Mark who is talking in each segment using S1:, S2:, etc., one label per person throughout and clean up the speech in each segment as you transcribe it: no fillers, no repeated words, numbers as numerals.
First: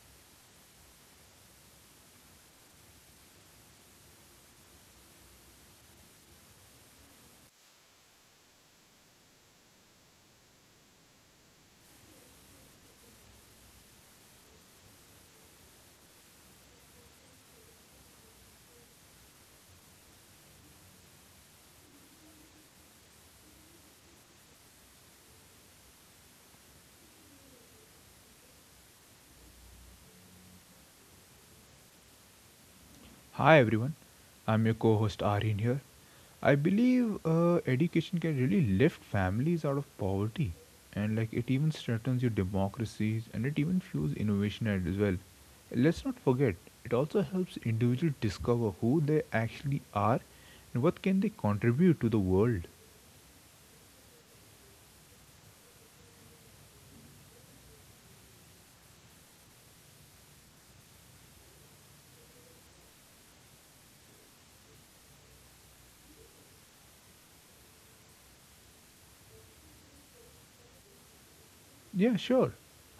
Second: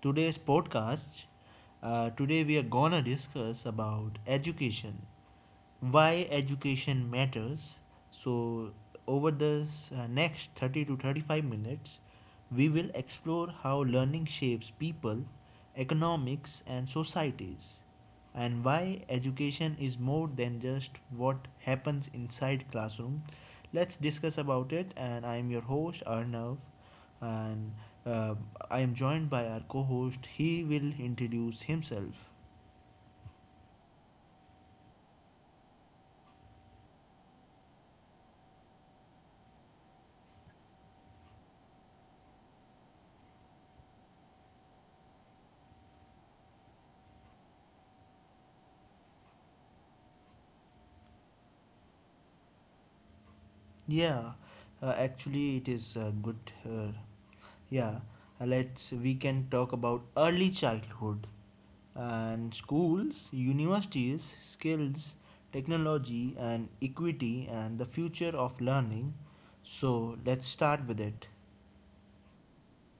S1: today's podcast. Today we are gonna discuss about education, why education matters. So, over the next 30 to 35 minutes, we will explore how learning shapes people, economics, and societies, and why education is more than just what happens inside classroom. Let's discuss about it, and I am your host Arnav, and uh, I am joined by our co-host. He will introduce himself.
S2: Hi everyone, I'm your co host Aryan here. I believe education can really lift families out of poverty, and like it even strengthens your democracies and it even fuels innovation as well. Let's not forget, it also helps individuals discover who they actually are and what can they contribute to the world.
S1: Yeah, actually, it is a good yeah, let's we can talk about early childhood and schools, universities, skills, technology and equity and the future of learning. So, let's start with it.
S2: Yeah, sure.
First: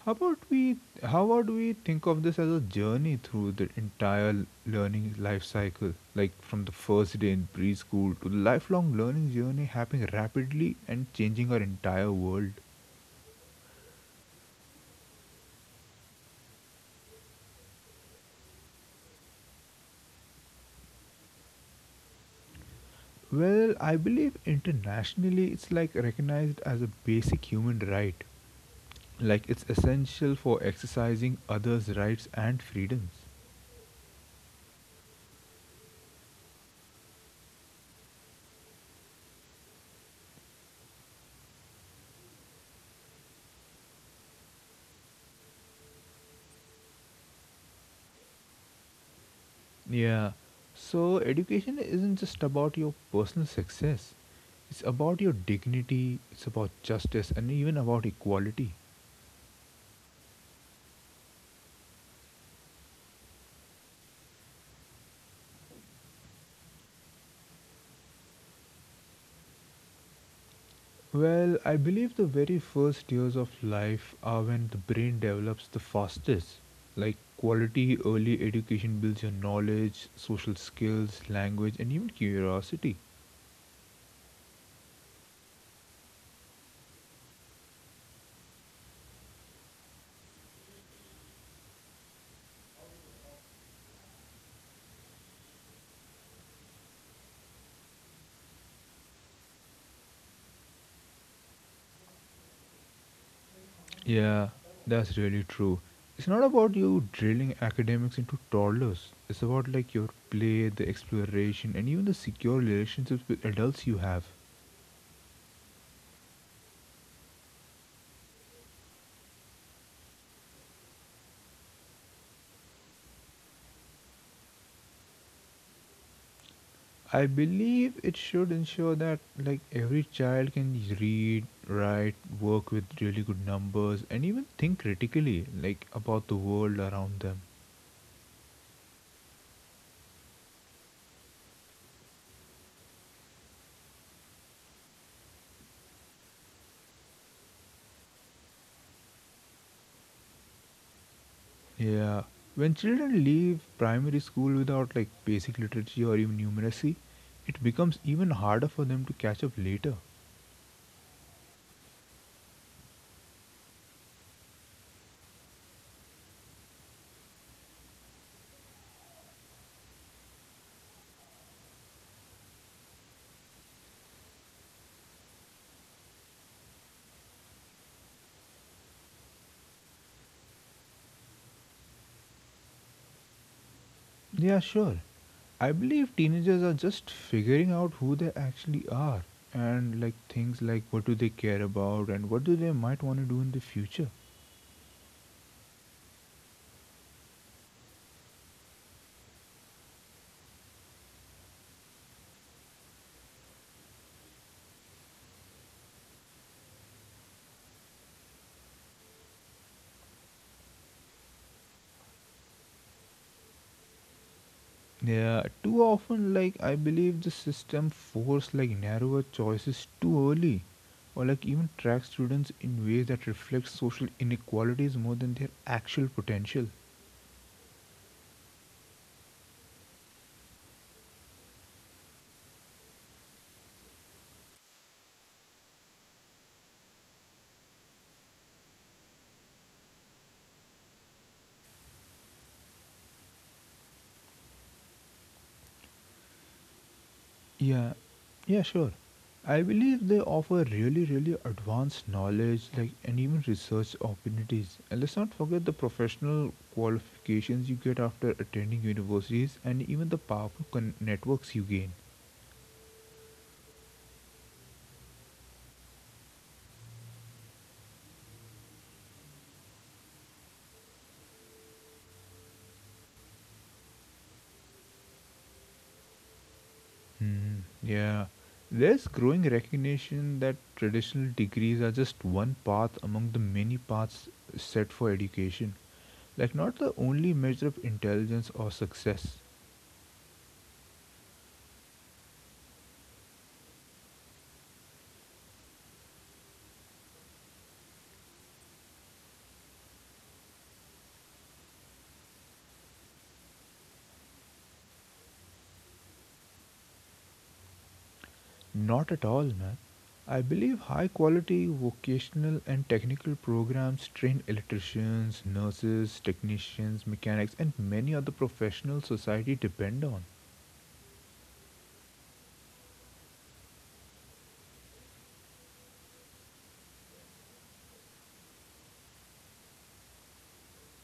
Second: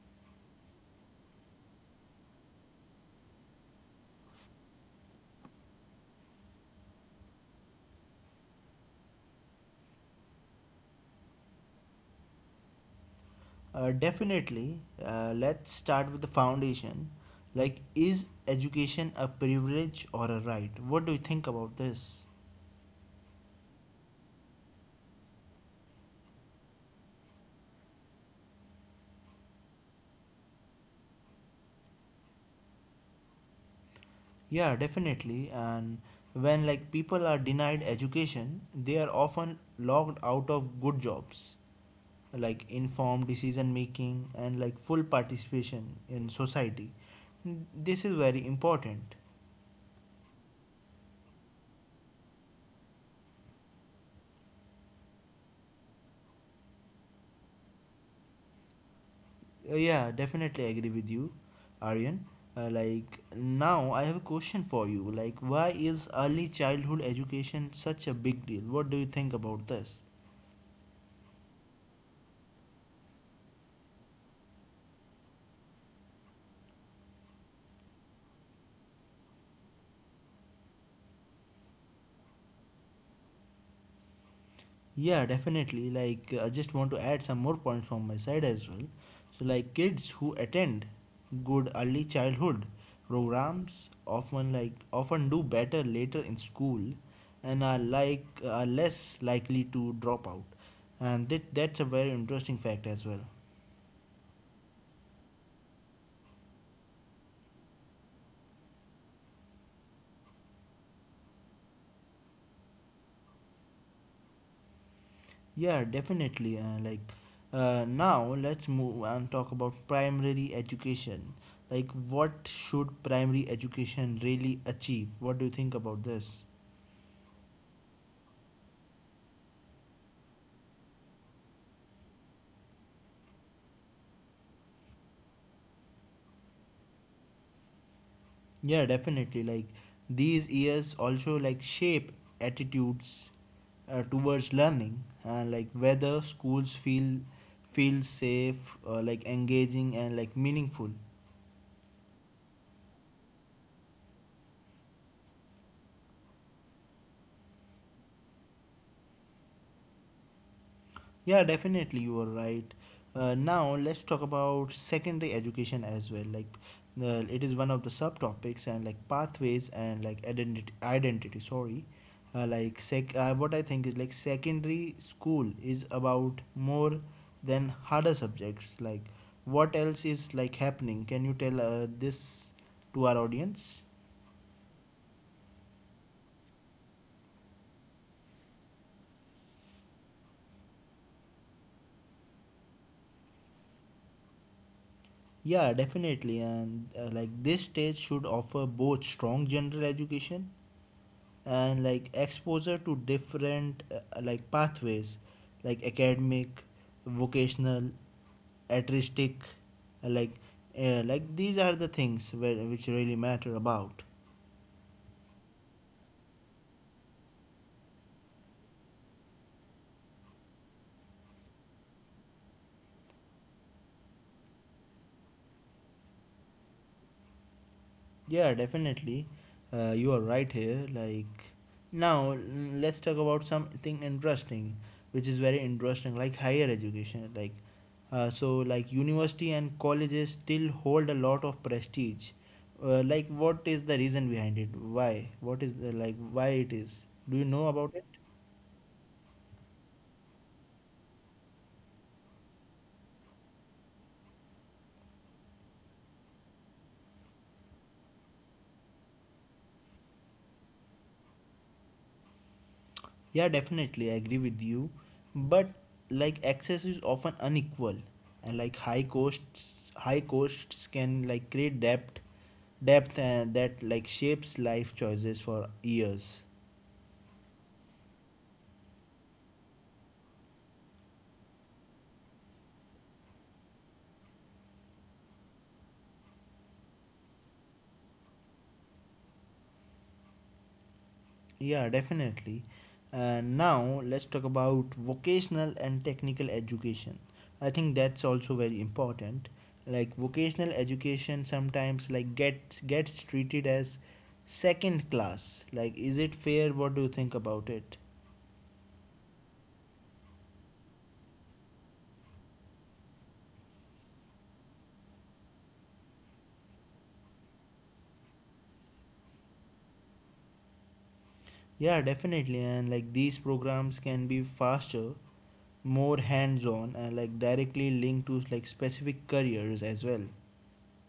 S2: How about we how about we think of this as a journey through the entire learning life cycle, like from the first day in preschool to the lifelong learning journey happening rapidly and changing our entire world.
S1: Definitely, let's start with the foundation. Like is education a privilege or a right? What do you think about this?
S2: Well, I believe internationally it's like recognized as a basic human right. Like it's essential for exercising others' rights and freedoms.
S1: Yeah, definitely. And when like people are denied education, they are often locked out of good jobs, like informed decision making and like full participation in society. This is very important.
S2: Yeah. So education isn't just about your personal success. It's about your dignity, it's about justice and even about equality.
S1: Yeah, definitely agree with you, aryan. Like now I have a question for you, like why is early childhood education such a big deal? What do you think about this?
S2: Well, I believe the very first years of life are when the brain develops the fastest. Like quality early education builds your knowledge, social skills, language and even curiosity.
S1: Yeah, definitely. Like, I just want to add some more points from my side as well. So, like, kids who attend good early childhood programs often, like often do better later in school and are less likely to drop out, and that's a very interesting fact as well.
S2: Yeah, that's really true. It's not about you drilling academics into toddlers. It's about like your play, the exploration, and even the secure relationships with adults you have.
S1: Yeah, definitely. Now let's move and talk about primary education. Like what should primary education really achieve? What do you think about this?
S2: I believe it should ensure that like every child can read, write, work with really good numbers, and even think critically like about the world around them.
S1: Yeah, definitely. Like these years also like shape attitudes towards learning, and like whether schools feel safe, like engaging and like meaningful.
S2: Yeah, when children leave primary school without like basic literacy or even numeracy, it becomes even harder for them to catch up later.
S1: Yeah, definitely you are right. Now let's talk about secondary education as well. Like the it is one of the subtopics and like pathways and like identity. Sorry, like sec. What I think is like secondary school is about more than harder subjects. Like what else is like happening? Can you tell this to our audience?
S2: Yeah, sure. I believe teenagers are just figuring out who they actually are and like things like what do they care about and what do they might want to do in the future.
S1: Yeah, definitely. And like this stage should offer both strong general education and like exposure to different like pathways, like academic, vocational, artistic, uh, like like these are the things where, which really matter about.
S2: Yeah, too often like I believe the system force like narrower choices too early or like even track students in ways that reflect social inequalities more than their actual potential.
S1: Yeah, definitely. You are right here. Like now, let's talk about something interesting, which is very interesting, like higher education. Like, so like university and colleges still hold a lot of prestige. Like, what is the reason behind it? Why? What is the like? Why it is? Do you know about
S2: Yeah,
S1: it?
S2: yeah, sure. I believe they offer really, really advanced knowledge, like and even research opportunities. And let's not forget the professional qualifications you get after attending universities, and even the powerful networks you gain.
S1: Yeah, definitely, I agree with you. But like access is often unequal, and like high costs can like create debt depth and that like shapes life choices for years.
S2: Hmm. Yeah, there's growing recognition that traditional degrees are just one path among the many paths set for education, like not the only measure of intelligence or success.
S1: Yeah, definitely, and now let's talk about vocational and technical education. I think that's also very important. Like vocational education sometimes like gets treated as second class. Like is it fair? What do you think about it?
S2: Not at all, man. I believe high quality vocational and technical programs train electricians, nurses, technicians, mechanics, and many other professionals society depend on.
S1: Yeah, definitely. And like these programs can be faster, more hands on, and like directly linked to like specific careers as well.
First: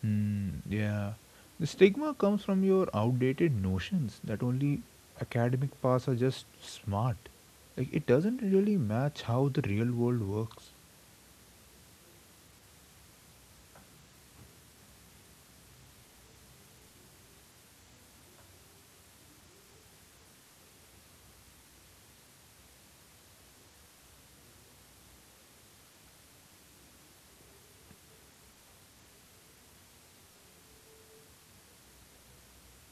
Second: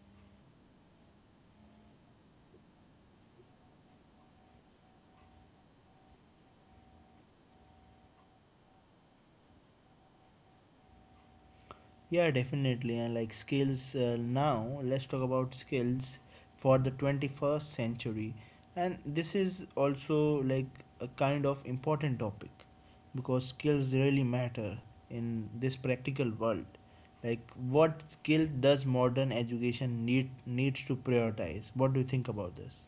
S2: Hmm, yeah. The stigma comes from your outdated notions that only academic paths are just smart. Like, it doesn't really match how the real world works.
S1: Yeah, definitely. And like skills, now, let's talk about skills for the 21st century. And this is also like a kind of important topic, because skills really matter in this practical world. Like what skill does modern education needs to prioritize? What do you think about this?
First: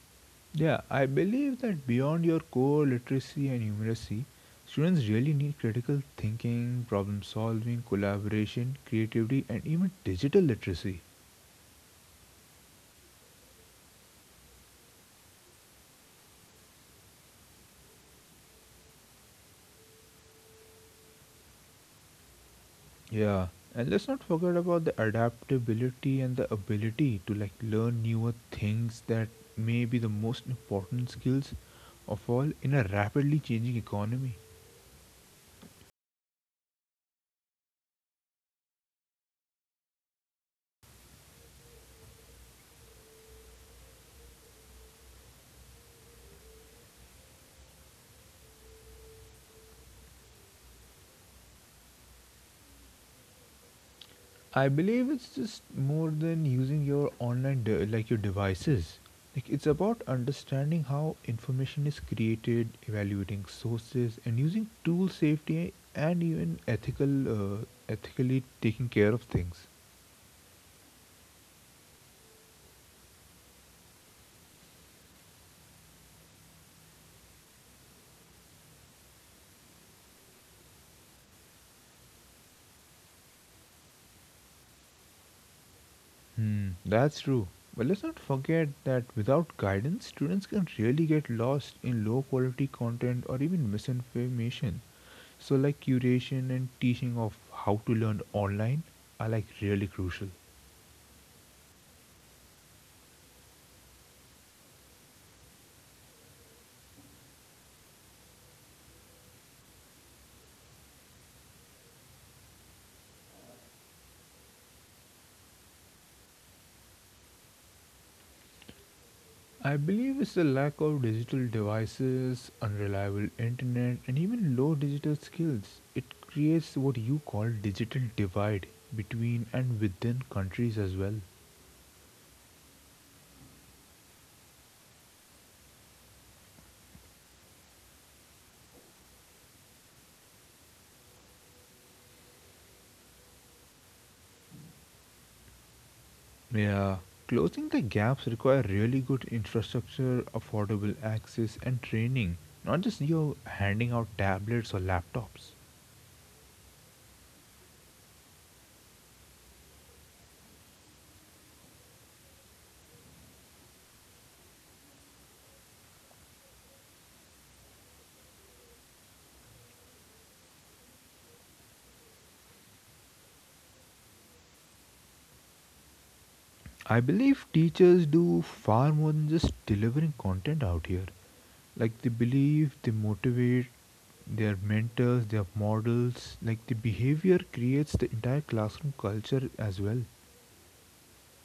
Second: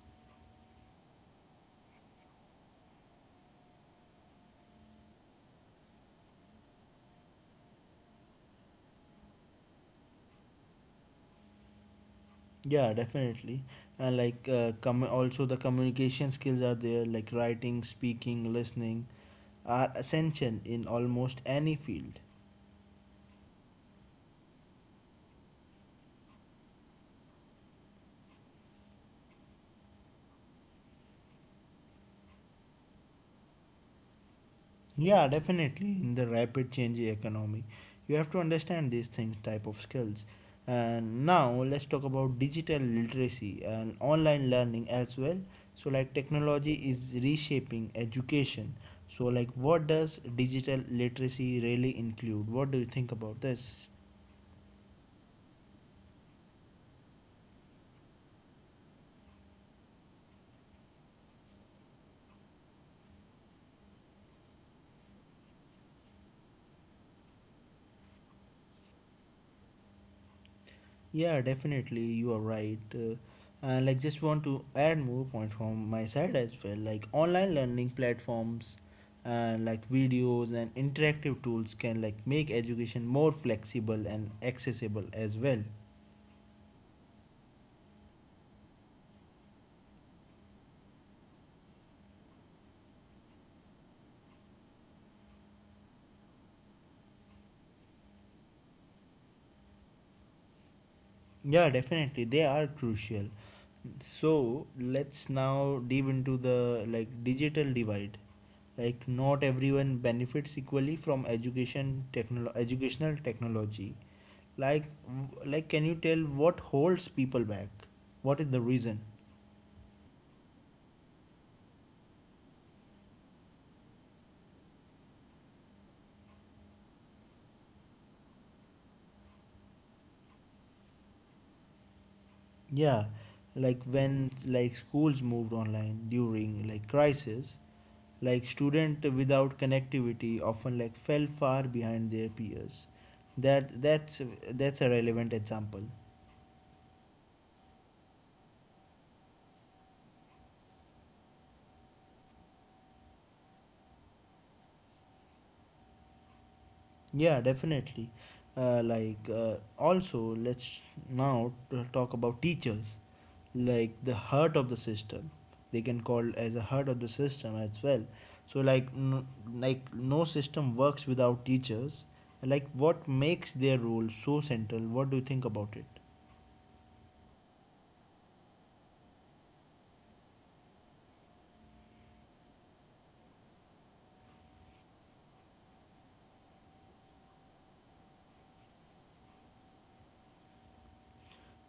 S2: Yeah, I believe that beyond your core literacy and numeracy, students really need critical thinking, problem solving, collaboration, creativity, and even digital literacy.
S1: Yeah, definitely. And like also the communication skills are there, like writing, speaking, listening are essential in almost any field.
S2: Yeah, and let's not forget about the adaptability and the ability to like learn newer things that may be the most important skills of all in a rapidly changing economy.
S1: Yeah, definitely. In the rapid changing economy, you have to understand these things, type of skills. And now let's talk about digital literacy and online learning as well. So, like technology is reshaping education. So, like, what does digital literacy really include? What do you think about this?
S2: I believe it's just more than using your online like your devices. Like it's about understanding how information is created, evaluating sources, and using tool safety and even ethically taking care of things.
S1: Yeah, definitely, you are right. And like, just want to add more point from my side as well. Like, online learning platforms and like videos and interactive tools can like make education more flexible and accessible as well.
S2: Hmm, that's true. But let's not forget that without guidance, students can really get lost in low quality content or even misinformation. So like curation and teaching of how to learn online are like really crucial.
S1: Yeah, definitely, they are crucial. So let's now dive into the like digital divide. Like, not everyone benefits equally from educational technology, like like can you tell what holds people back? What is the reason?
S2: I believe it's the lack of digital devices, unreliable internet, and even low digital skills. It creates what you call digital divide between and within countries as well.
S1: Yeah, like when like schools moved online during like crisis, like student without connectivity often like fell far behind their peers. That that's that's a relevant example.
S2: Yeah. Closing the gaps require really good infrastructure, affordable access and training, not just you handing out tablets or laptops.
S1: Yeah, definitely. Also let's now talk about teachers, like the heart of the system. They can call as a heart of the system as well. So like like no system works without teachers. Like what makes their role so central? What do you think about it?
S2: I believe teachers do far more than just delivering content out here. Like they believe, they motivate, their mentors, their models, like the behavior creates the entire classroom culture as well.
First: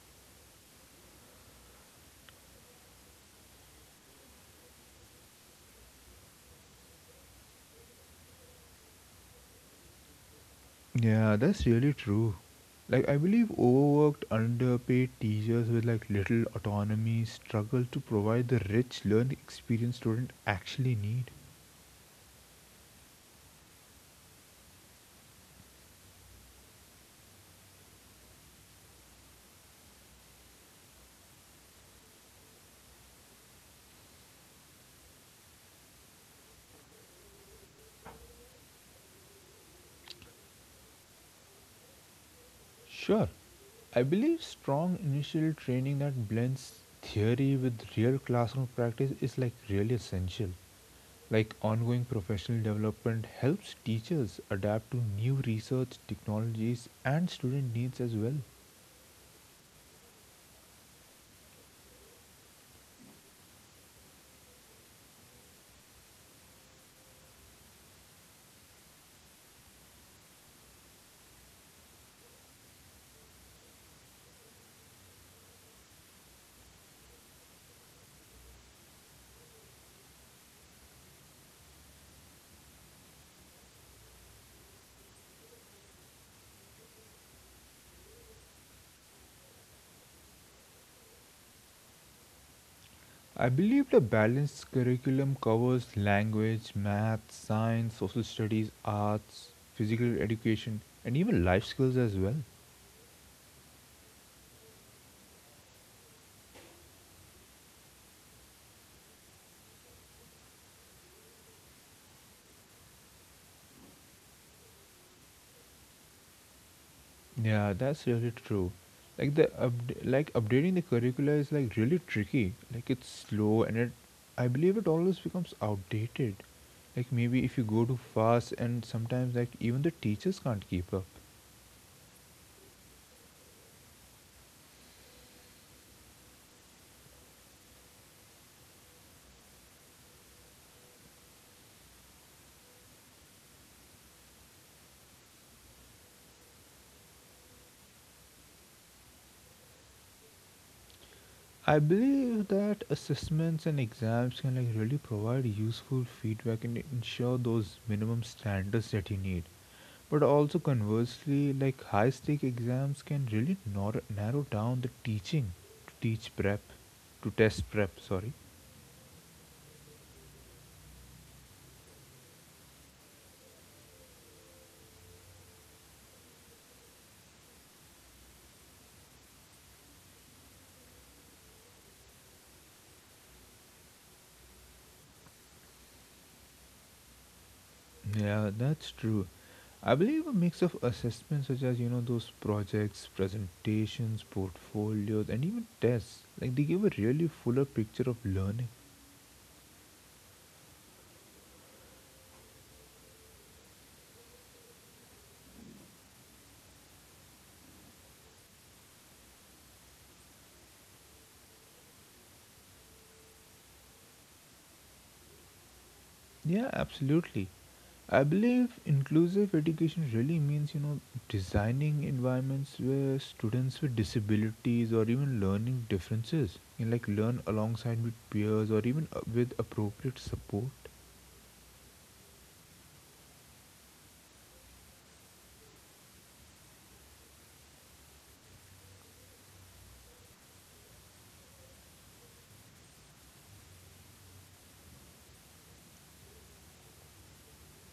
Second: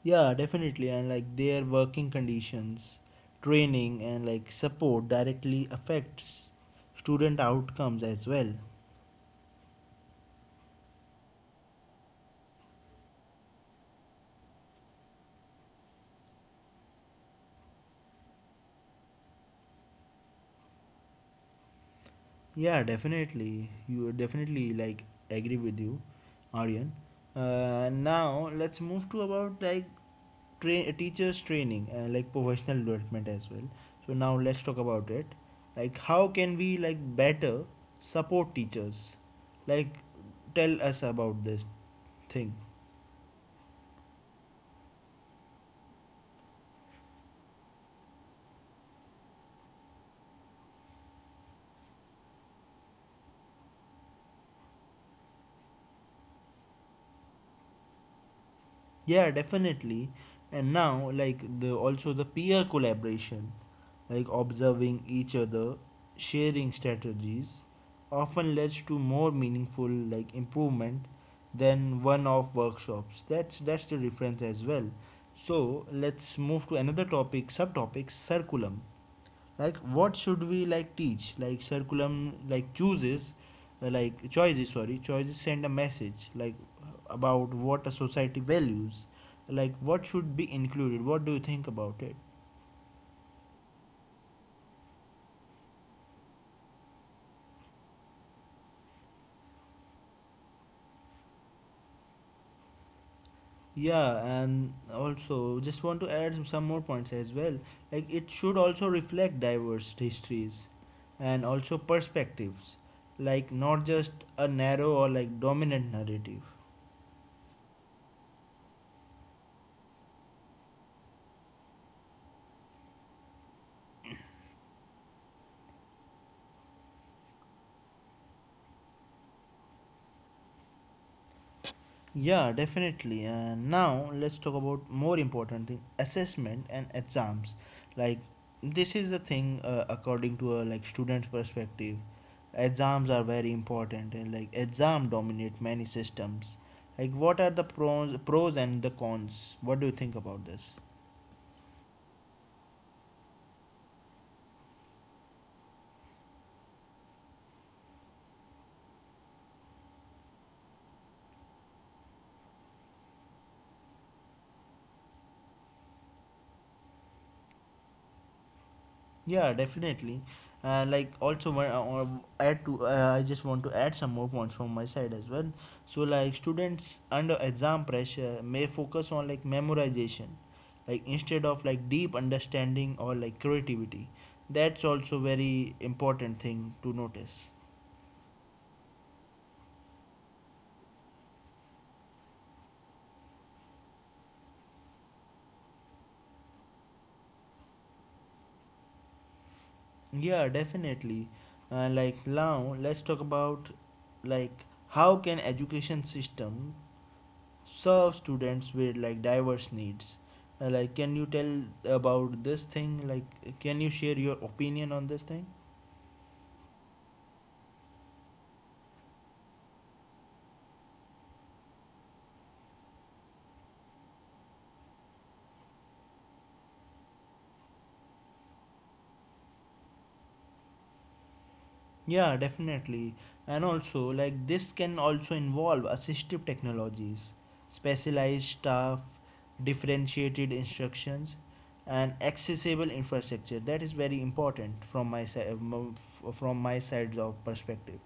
S1: Yeah, definitely. And like their working conditions, training, and like support directly affects student outcomes as well.
S2: Yeah, that's really true. Like I believe overworked, underpaid teachers with like little autonomy struggle to provide the rich learning experience students actually need.
S1: Yeah, definitely you definitely like agree with you, aryan. Now let's move to about like teachers training, like professional development as well. So now let's talk about it. Like how can we like better support teachers? Like tell us about this thing.
S2: Sure. I believe strong initial training that blends theory with real classroom practice is like really essential. Like ongoing professional development helps teachers adapt to new research, technologies, and student needs as well.
S1: Yeah, definitely. And now like the also the peer collaboration, like observing each other, sharing strategies, often leads to more meaningful like improvement than one-off workshops. That's the difference as well. So let's move to another topic, subtopic curriculum. Like what should we like teach? Like curriculum like chooses, like choices. Sorry, choices send a message like about what a society values. Like what should be included? What do you think about it?
S2: I believe the balanced curriculum covers language, math, science, social studies, arts, physical education, and even life skills as well.
S1: Yeah, and also just want to add some more points as well. Like it should also reflect diverse histories and also perspectives, like not just a narrow or like dominant narrative.
S2: Yeah, that's really true. Like the like updating the curricula is like really tricky. Like it's slow and it. I believe it always becomes outdated. Like maybe if you go too fast and sometimes like even the teachers can't keep up.
S1: Yeah, definitely. And now let's talk about more important thing: assessment and exams. Like this is the thing, according to a like student's perspective. Exams are very important, and like exam dominate many systems. Like, what are the pros and the cons? What do you think about this?
S2: I believe that assessments and exams can like really provide useful feedback and ensure those minimum standards that you need. But also conversely, like high stake exams can really narrow down the teaching to teach prep, to test prep, sorry.
S1: Yeah, definitely. Like also one or add to I just want to add some more points from my side as well. So like students under exam pressure may focus on like memorization, like instead of like deep understanding or like creativity. That's also very important thing to notice.
S2: Yeah, that's true. I believe a mix of assessments such as you know those projects, presentations, portfolios, and even tests like they give a really fuller picture of learning.
S1: Yeah, definitely. Like now let's talk about like how can education system serve students with like diverse needs. Like, can you tell about this thing? Like, can you share your opinion on this thing?
S2: Yeah, absolutely. I believe inclusive education really means, you know, designing environments where students with disabilities or even learning differences can like learn alongside with peers or even with appropriate support.
S1: Yeah, definitely. And also, like, this can also involve assistive technologies, specialized staff, differentiated instructions, and accessible infrastructure. That is very important from my side, from my side's of perspective.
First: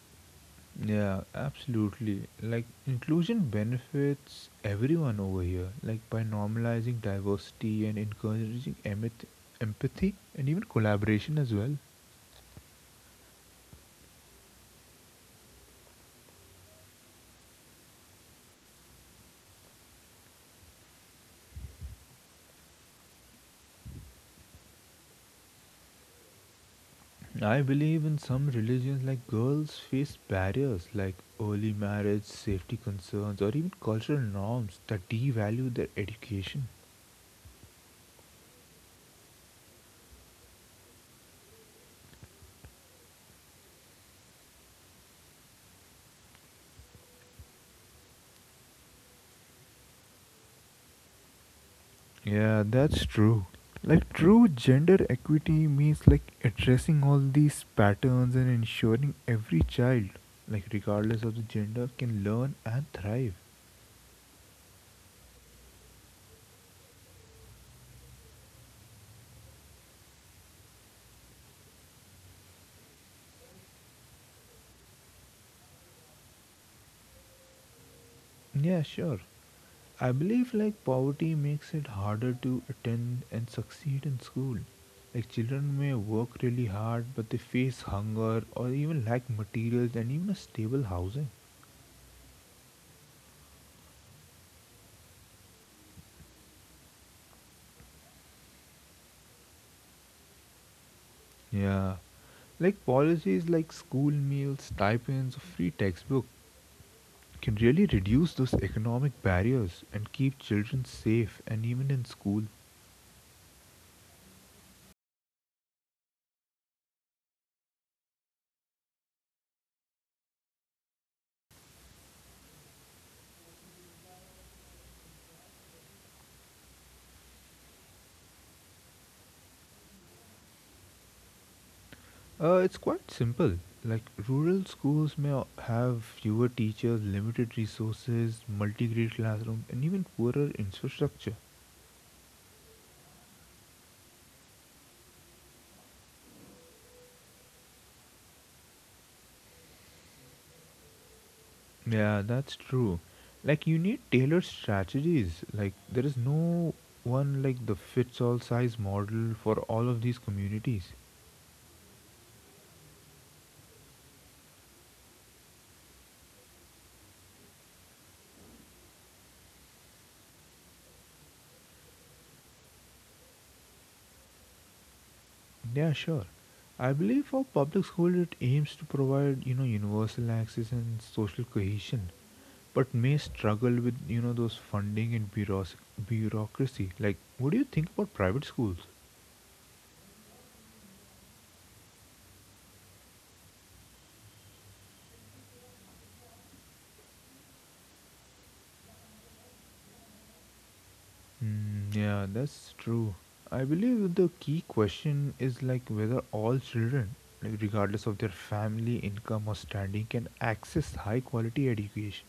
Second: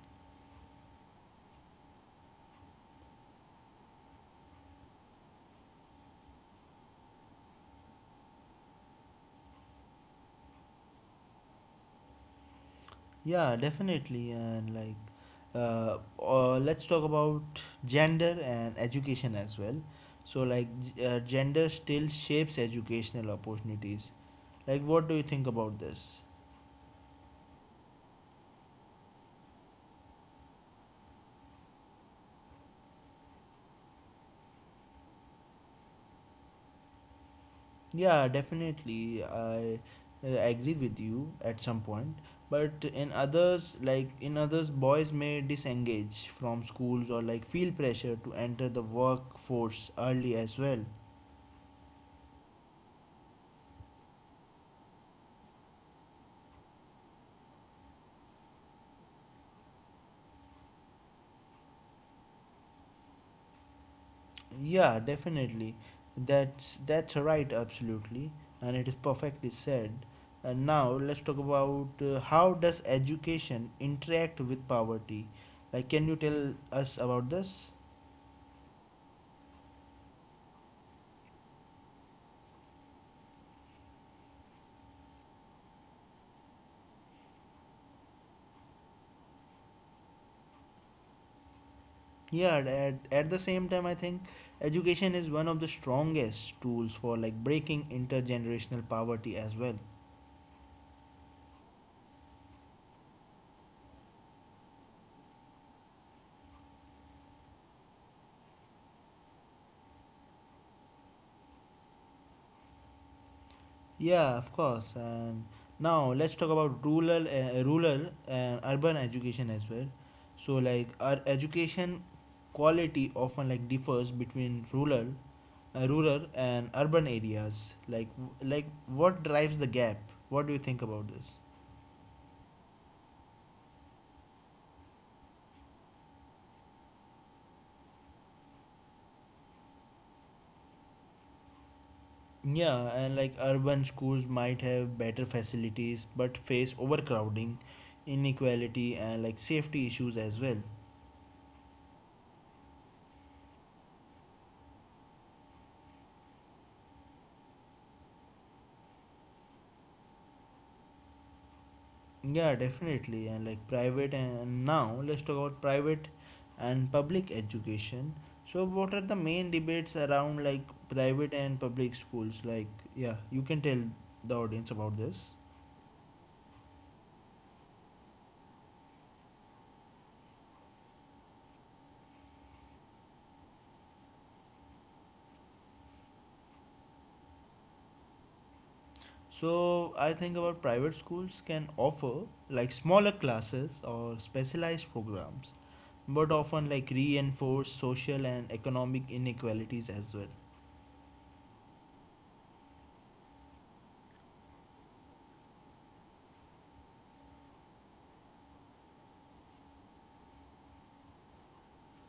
S2: Yeah, absolutely. Like inclusion benefits everyone over here, like by normalizing diversity and encouraging empathy and even collaboration as well.
S1: Yeah, definitely. And like, let's talk about gender and education as well. So, like, gender still shapes educational opportunities. Like, what do you think about this?
S2: I believe in some religions, like girls face barriers like early marriage, safety concerns, or even cultural norms that devalue their education.
S1: Yeah, definitely. I agree with you at some point. But in others, like, in others, boys may disengage from schools or like feel pressure to enter the workforce early as well.
S2: Yeah, that's true. Like true gender equity means like addressing all these patterns and ensuring every child, like, regardless of the gender, can learn and thrive.
S1: Yeah, definitely. That's right, absolutely, and it is perfectly said. And now let's talk about how does education interact with poverty? Like, can you tell us about this?
S2: Yeah, sure. I believe like poverty makes it harder to attend and succeed in school. Like children may work really hard but they face hunger or even lack materials and even a stable housing.
S1: Yeah, at the same time, I think education is one of the strongest tools for like breaking intergenerational poverty as well.
S2: Yeah. Like policies like school meals, stipends, or free textbook can really reduce those economic barriers and keep children safe and even in school.
S1: Yeah, of course. And now let's talk about rural, rural and urban education as well. So, like our education quality often like differs between rural, rural and urban areas. Like what drives the gap? What do you think about this?
S2: It's quite simple. Like rural schools may have fewer teachers, limited resources, multi-grade classrooms, and even poorer infrastructure.
S1: Yeah, and like urban schools might have better facilities but face overcrowding, inequality, and like safety issues as well.
S2: Yeah, that's true. Like you need tailored strategies. Like there is no one like the fits all size model for all of these communities.
S1: Yeah, definitely. And like private, and now let's talk about private and public education. So what are the main debates around like private and public schools? Like yeah, you can tell the audience about this.
S2: Yeah, sure. I believe for public school it aims to provide, you know, universal access and social cohesion, but may struggle with, you know, those funding and bureaucracy. Like, what do you think about private schools?
S1: So I think about private schools can offer like smaller classes or specialized programs, but often like reinforce social and economic inequalities as well.
S2: Mm, yeah, that's true. I believe the key question is like whether all children, like, regardless of their family income or standing, can access high quality education.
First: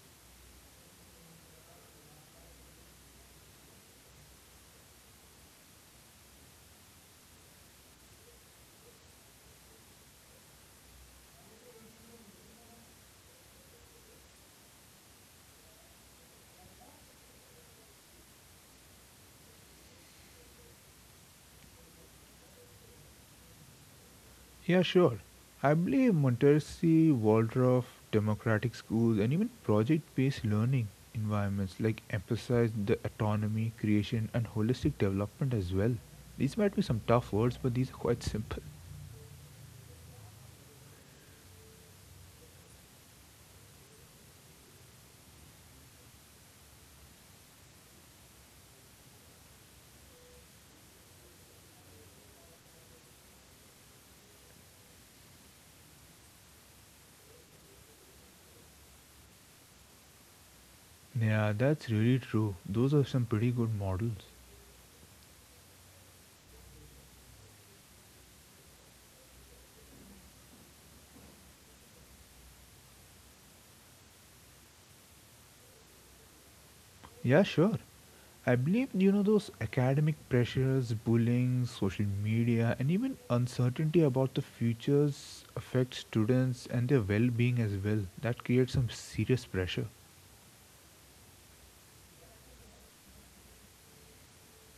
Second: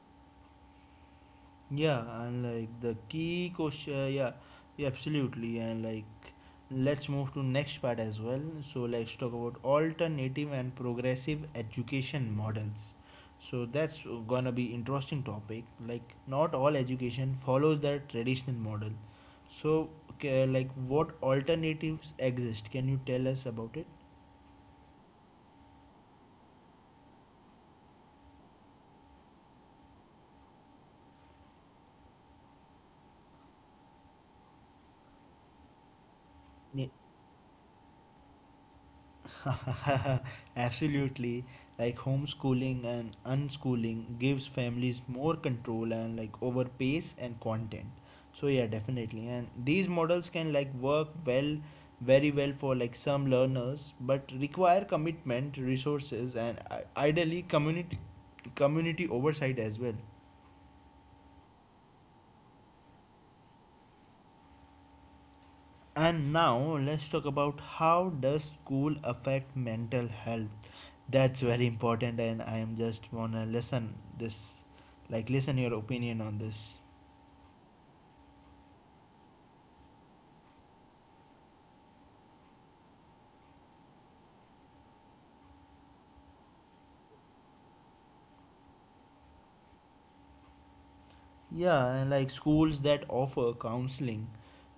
S1: Yeah, and like the key question, yeah, yeah, absolutely, and like let's move to next part as well. So let's talk about alternative and progressive education models. So that's gonna be interesting topic. Like not all education follows the traditional model. So okay, like what alternatives exist? Can you tell us about it?
S2: Yeah, sure. I believe Montessori, Waldorf, democratic schools, and even project based learning environments like emphasize the autonomy, creation, and holistic development as well. These might be some tough words, but these are quite simple.
S1: Absolutely. Like homeschooling and unschooling gives families more control and like over pace and content. So yeah, definitely. And these models can like work well very well for like some learners but require commitment, resources and ideally community oversight as well.
S2: Yeah, that's really true. Those are some pretty good models.
S1: And now let's talk about how does school affect mental health. That's very important and I am just wanna listen this like, listen your opinion on this.
S2: Yeah, sure. I believe you know those academic pressures, bullying, social media, and even uncertainty about the futures affect students and their well-being as well. That creates some serious pressure.
S1: Yeah, and like schools that offer counseling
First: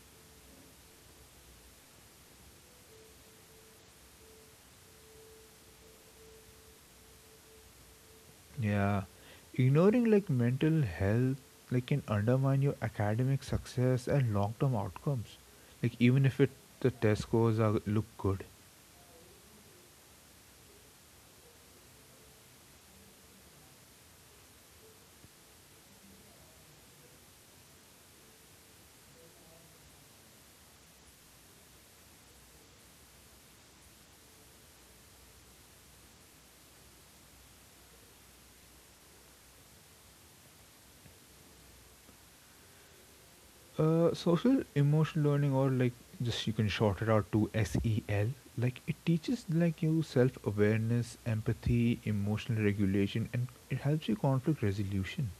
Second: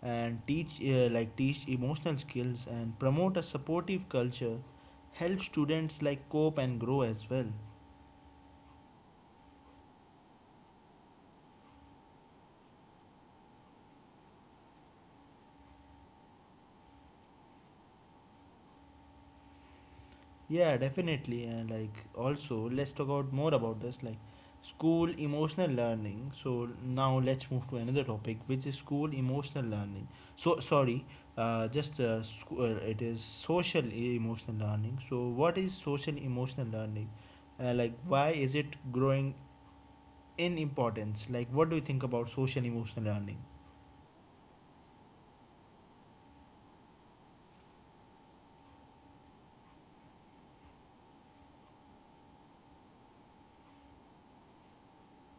S1: and teach like teach emotional skills and promote a supportive culture help students like cope and grow as well.
S2: Yeah, ignoring like mental health like can undermine your academic success and long-term outcomes. Like even if it, the test scores are look good.
S1: Yeah, definitely. And like also, let's talk about more about this like school emotional learning. So now let's move to another topic, which is school emotional learning. So sorry, it is social emotional learning. So what is social emotional learning? Like why is it growing in importance? Like what do you think about social emotional learning?
S2: Social emotional learning, or like just you can short it out to SEL, like it teaches like you self awareness, empathy, emotional regulation, and it helps you conflict resolution.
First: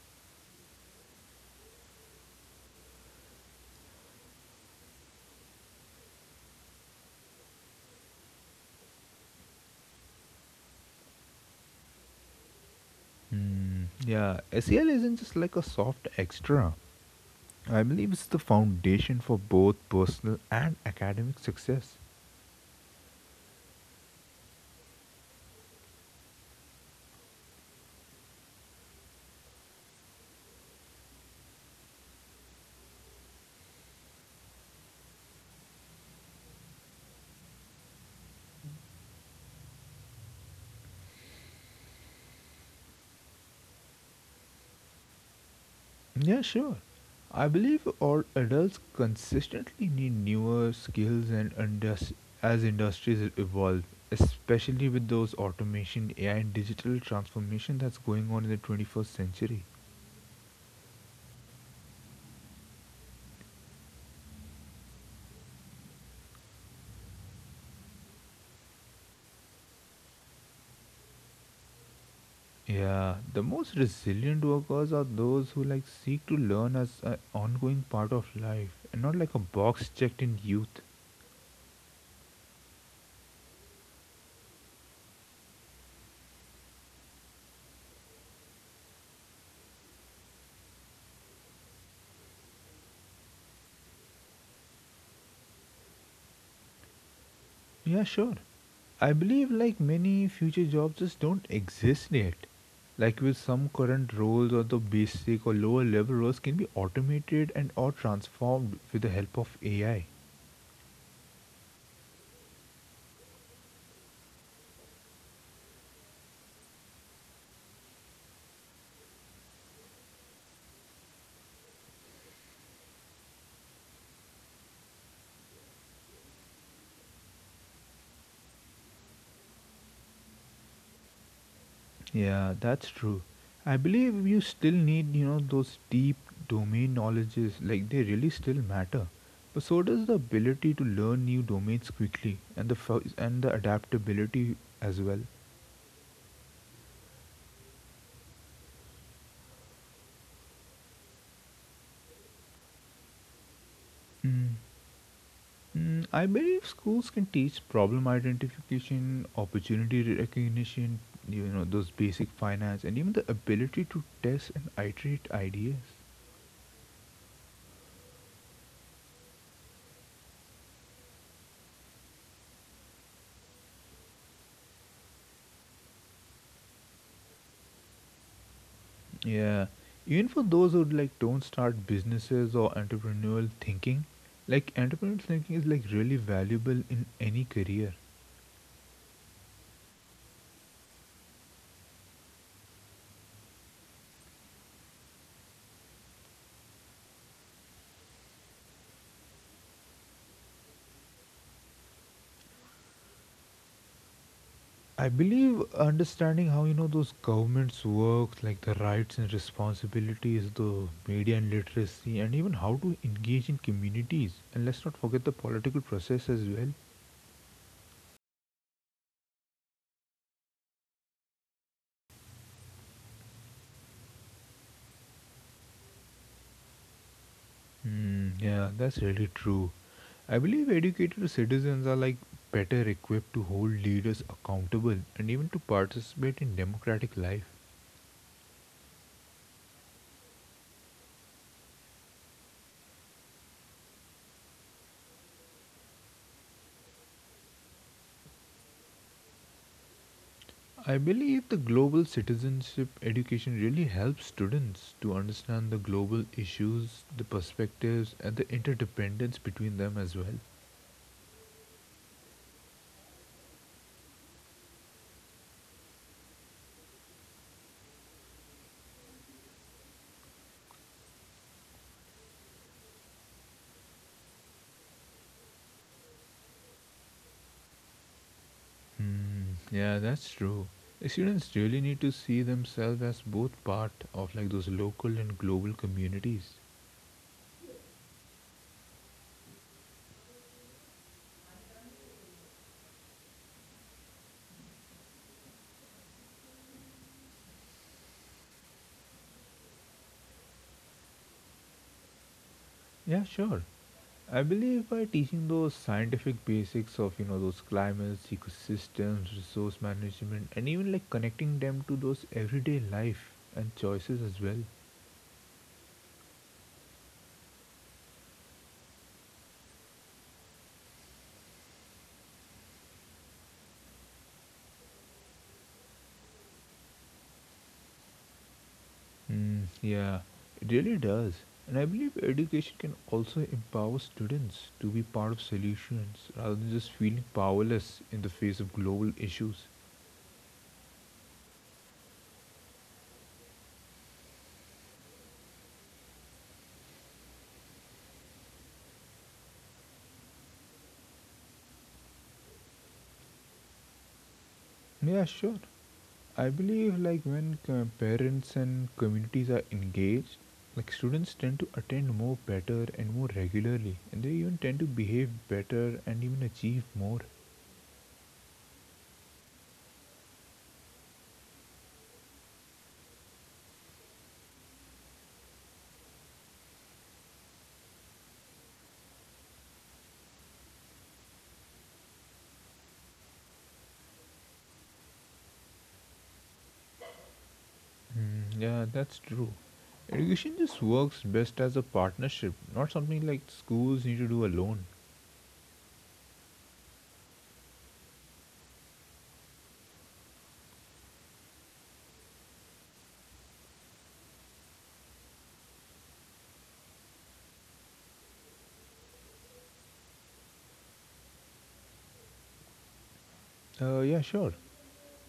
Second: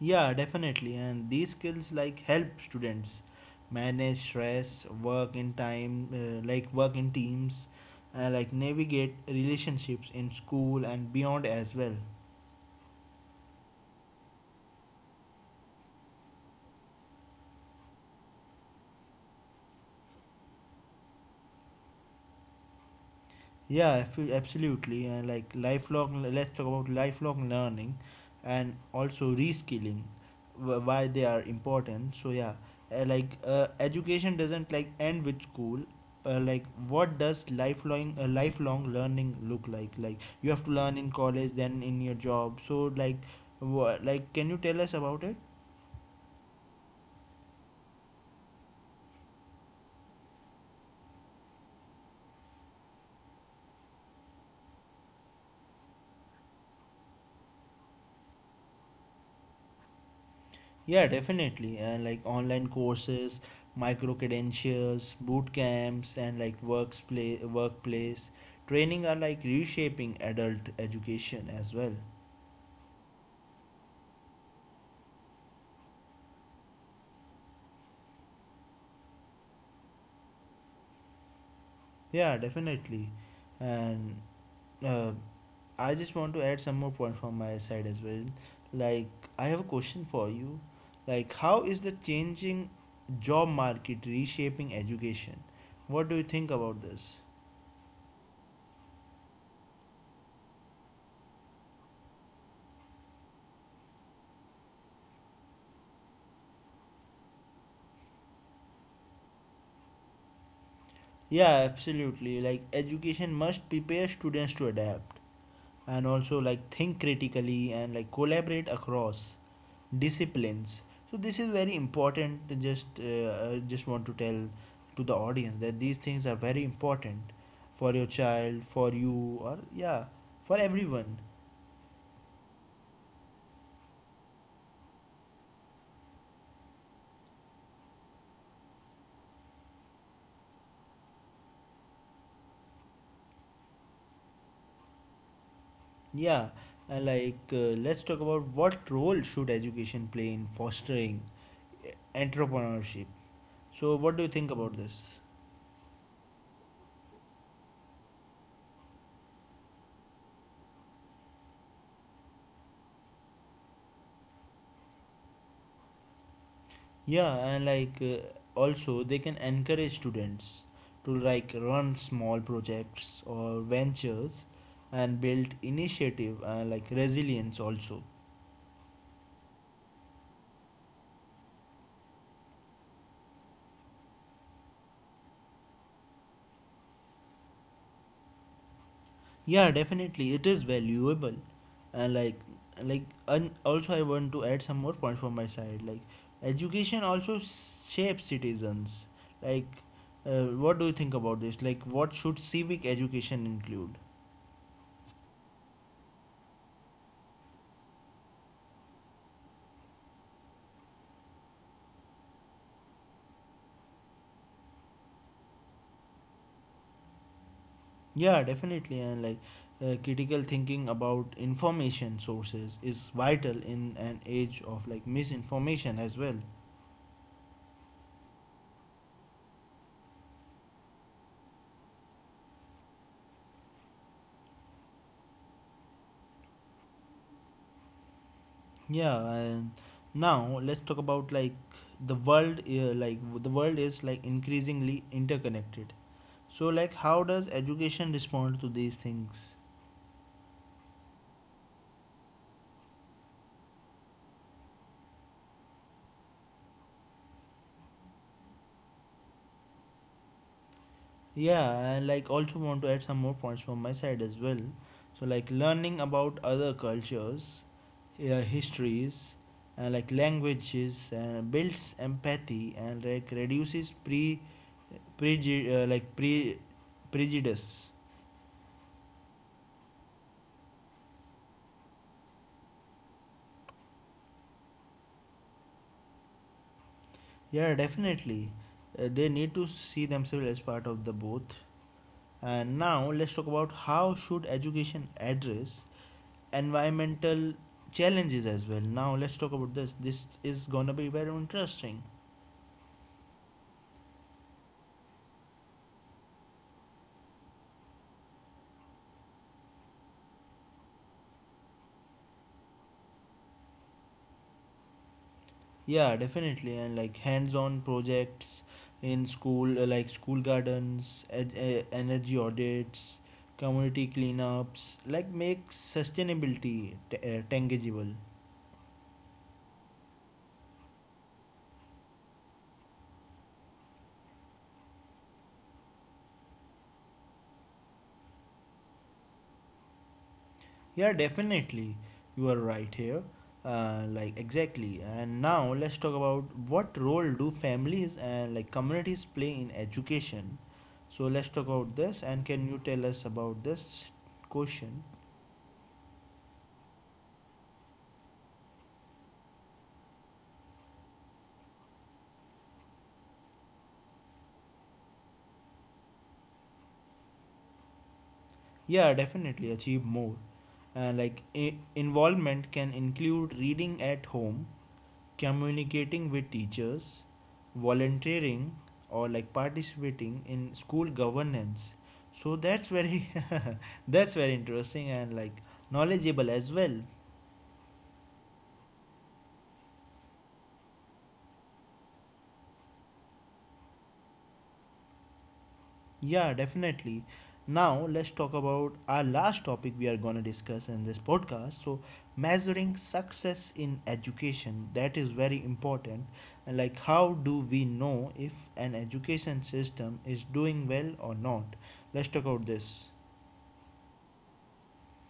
S1: Yeah, definitely. And these skills like help students manage stress, work in time, like work in teams, like navigate relationships in school and beyond as well.
S2: Hmm. Yeah, SEL isn't just like a soft extra. I believe it's the foundation for both personal and academic success.
S1: Yeah, absolutely. And like lifelong, let's talk about lifelong learning and also reskilling, why they are important. So yeah, education doesn't like end with school. Like what does lifelong lifelong learning look like? Like you have to learn in college, then in your job. So like, wha like can you tell us about it?
S2: Yeah, sure. I believe all adults consistently need newer skills and as industries evolve, especially with those automation, AI, and digital transformation that's going on in the 21st century.
S1: Yeah, definitely. And like online courses, micro credentials, boot camps, and like workplace training are like reshaping adult education as well.
S2: Yeah, the most resilient workers are those who like seek to learn as an ongoing part of life and not like a box checked in youth.
S1: Yeah, definitely. And uh, I just want to add some more point from my side as well. Like I have a question for you. Like how is the changing job market reshaping education? What do you think about this?
S2: Yeah, sure. I believe like many future jobs just don't exist yet. Like with some current roles or the basic or lower level roles can be automated and or transformed with the help of AI.
S1: Yeah, absolutely. Like education must prepare students to adapt and also like think critically and like collaborate across disciplines. So this is very important. To Just I just want to tell to the audience that these things are very important for your child, for you, or yeah, for everyone.
S2: Yeah, that's true. I believe you still need, you know, those deep domain knowledges, like they really still matter. But so does the ability to learn new domains quickly and and the adaptability as well.
S1: Yeah, and like let's talk about what role should education play in fostering entrepreneurship. So what do you think
S2: Mm.
S1: about this?
S2: Mm, I believe schools can teach problem identification, opportunity recognition, you know, those basic finance, and even the ability to test and iterate ideas.
S1: Yeah, and like also they can encourage students to like run small projects or ventures and build initiative and like resilience also.
S2: Yeah, even for those who like don't start businesses or entrepreneurial thinking, like entrepreneurial thinking is like really valuable in any career.
S1: Yeah, definitely it is valuable, and like and also I want to add some more points from my side like education also shapes citizens. Like what do you think about this, like what should civic education include?
S2: I believe understanding how you know those governments work, like the rights and responsibilities, the media and literacy, and even how to engage in communities. And let's not forget the political process as well.
S1: Yeah, definitely. And like critical thinking about information sources is vital in an age of like misinformation as well.
S2: Hmm, yeah, that's really true. I believe educated citizens are like better equipped to hold leaders accountable and even to participate in democratic life.
S1: Yeah, and now let's talk about like the world. Like the world is like increasingly interconnected. So like, how does education respond to these things?
S2: I believe the global citizenship education really helps students to understand the global issues, the perspectives, and the interdependence between them as well.
S1: Yeah, and like also want to add some more points from my side as well. So like learning about other cultures, histories, and like languages, and builds empathy and like reduces preju- uh, like pre, prejudice.
S2: Hmm, yeah, that's true. The students really need to see themselves as both part of like those local and global communities.
S1: Yeah, definitely, they need to see themselves as part of the both. And now let's talk about how should education address environmental challenges as well. Now let's talk about this. This is gonna be very interesting.
S2: Yeah, sure. I believe by teaching those scientific basics of you know those climates, ecosystems, resource management, and even like connecting them to those everyday life and choices as well.
S1: Yeah, definitely. And like hands-on projects in school, like school gardens, energy audits, community cleanups, like make sustainability tangible.
S2: Mm, yeah, it really does. And I believe education can also empower students to be part of solutions rather than just feeling powerless in the face of global issues.
S1: Yeah, definitely. You are right here. Like exactly. And now let's talk about what role do families and like communities play in education. So let's talk about this. And can you tell us about this question?
S2: Yeah, sure. I believe like when parents and communities are engaged, like students tend to attend more better and more regularly, and they even tend to behave better and even achieve more.
S1: Yeah, definitely achieve more. And like involvement can include reading at home, communicating with teachers, volunteering, or like participating in school governance. So that's very interesting and like knowledgeable as well.
S2: Mm, yeah, that's true. Education just works best as a partnership, not something like schools need to do alone.
S1: Yeah, definitely. Now let's talk about our last topic we are gonna discuss in this podcast. So measuring success in education, that is very important. And like how do we know if an education system is doing well or not? Let's talk about this.
S2: Yeah, sure.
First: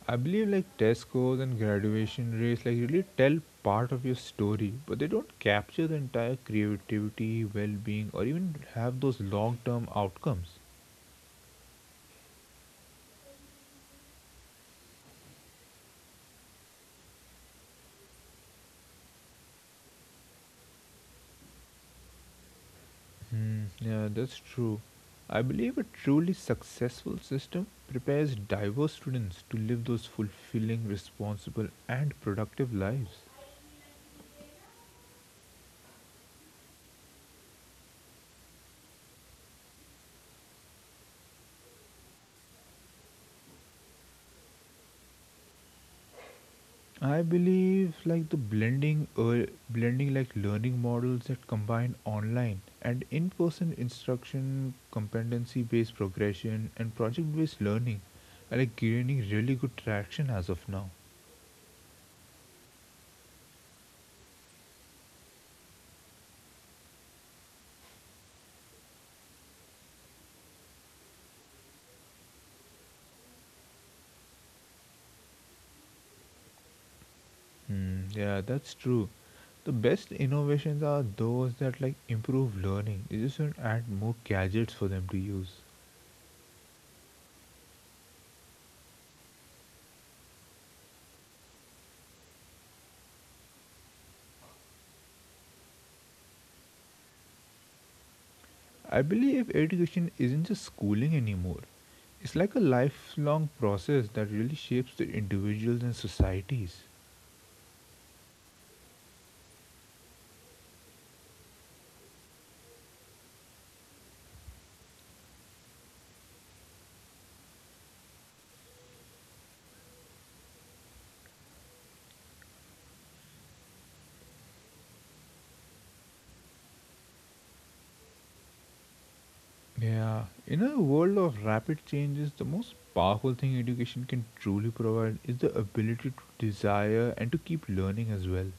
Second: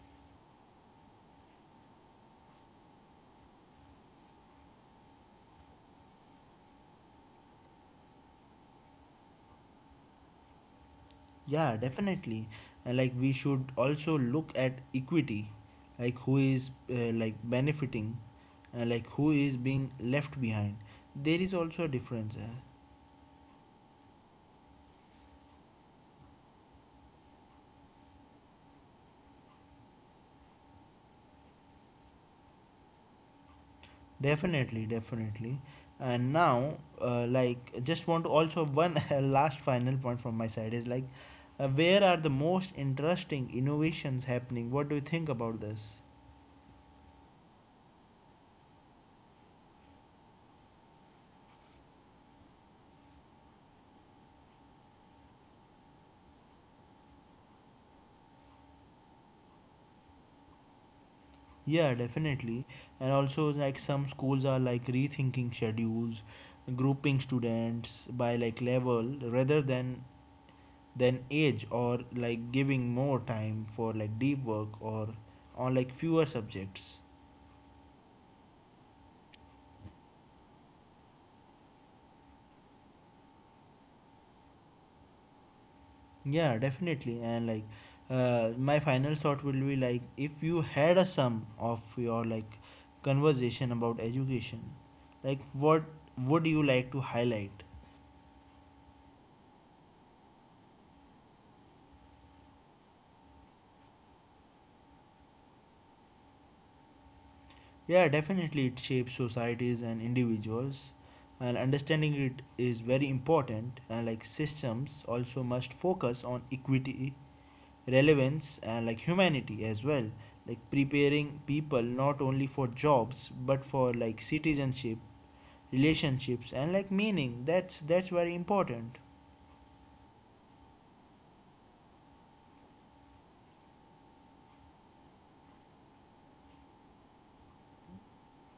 S2: I believe like test scores and graduation rates like really tell part of your story, but they don't capture the entire creativity, well-being, or even have those long-term outcomes.
S1: Yeah, definitely. And like we should also look at equity, like who is like benefiting, like who is being left behind. There is also a difference.
S2: Hmm, yeah, that's true. I believe a truly successful system prepares diverse students to live those fulfilling, responsible, and productive lives.
S1: Definitely, definitely. And now, like just want to also one last final point from my side is like, where are the most interesting innovations happening? What do you think about this?
S2: I believe like the blending or blending like learning models that combine online and in-person instruction, competency-based progression, and project-based learning are like gaining really good traction as of now.
S1: Yeah, definitely. And also, like some schools are like rethinking schedules, grouping students by like level rather than age, or like giving more time for like deep work or on like fewer subjects.
S2: Hmm, yeah, that's true. The best innovations are those that like improve learning. You just don't add more gadgets for them to use.
S1: Yeah, definitely. And like my final thought will be like if you had a sum of your like conversation about education, like what would you like to highlight?
S2: I believe education isn't just schooling anymore. It's like a lifelong process that really shapes the individuals and societies.
S1: Yeah, definitely it shapes societies and individuals, and understanding it is very important. And like systems also must focus on equity, relevance, and like humanity as well. Like preparing people not only for jobs but for like citizenship, relationships, and like meaning. That's very important.
S2: Yeah, in a world of rapid changes, the most powerful thing education can truly provide is the ability to desire and to keep learning as well.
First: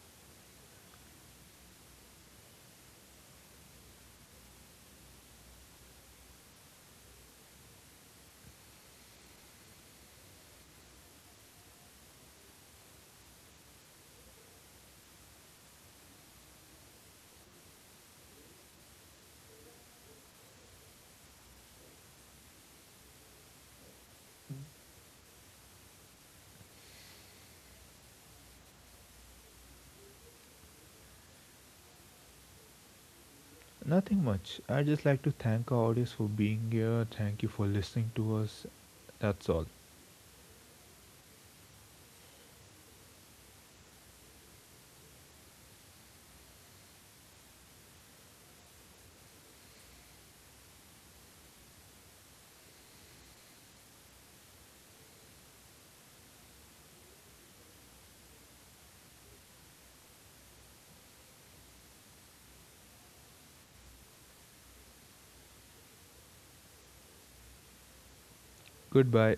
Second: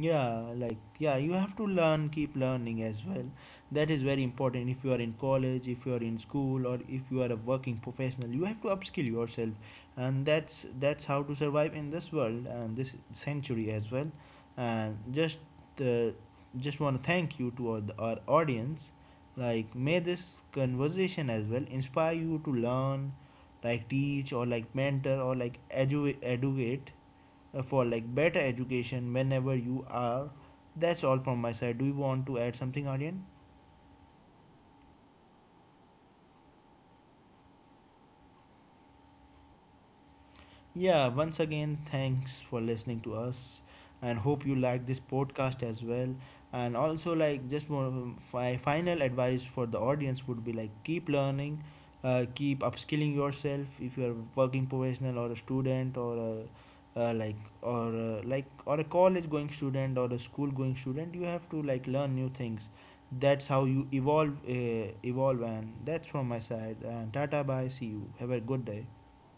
S1: Yeah, like yeah, you have to learn, keep learning as well. That is very important. If you are in college, if you are in school, or if you are a working professional, you have to upskill yourself, and that's how to survive in this world and this century as well. And uh, just want to thank you to our audience. Like may this conversation as well inspire you to learn, like teach or like mentor or like educate, for like better education whenever you are. That's all from my side. Do you want to add something, Aryan?
S2: Nothing much. I just like to thank our audience for being here. Thank you for listening to us. That's all.
S1: Yeah, once again, thanks for listening to us and hope you like this podcast as well. And also, like, just more of a final advice for the audience would be like, keep learning, keep upskilling yourself if you're a working professional or a student or a uh, like like or a college going student or a school going student, you have to like learn new things. That's how you evolve, evolve, and that's from my side, and tata, bye, see you, have a good day.
S2: Goodbye.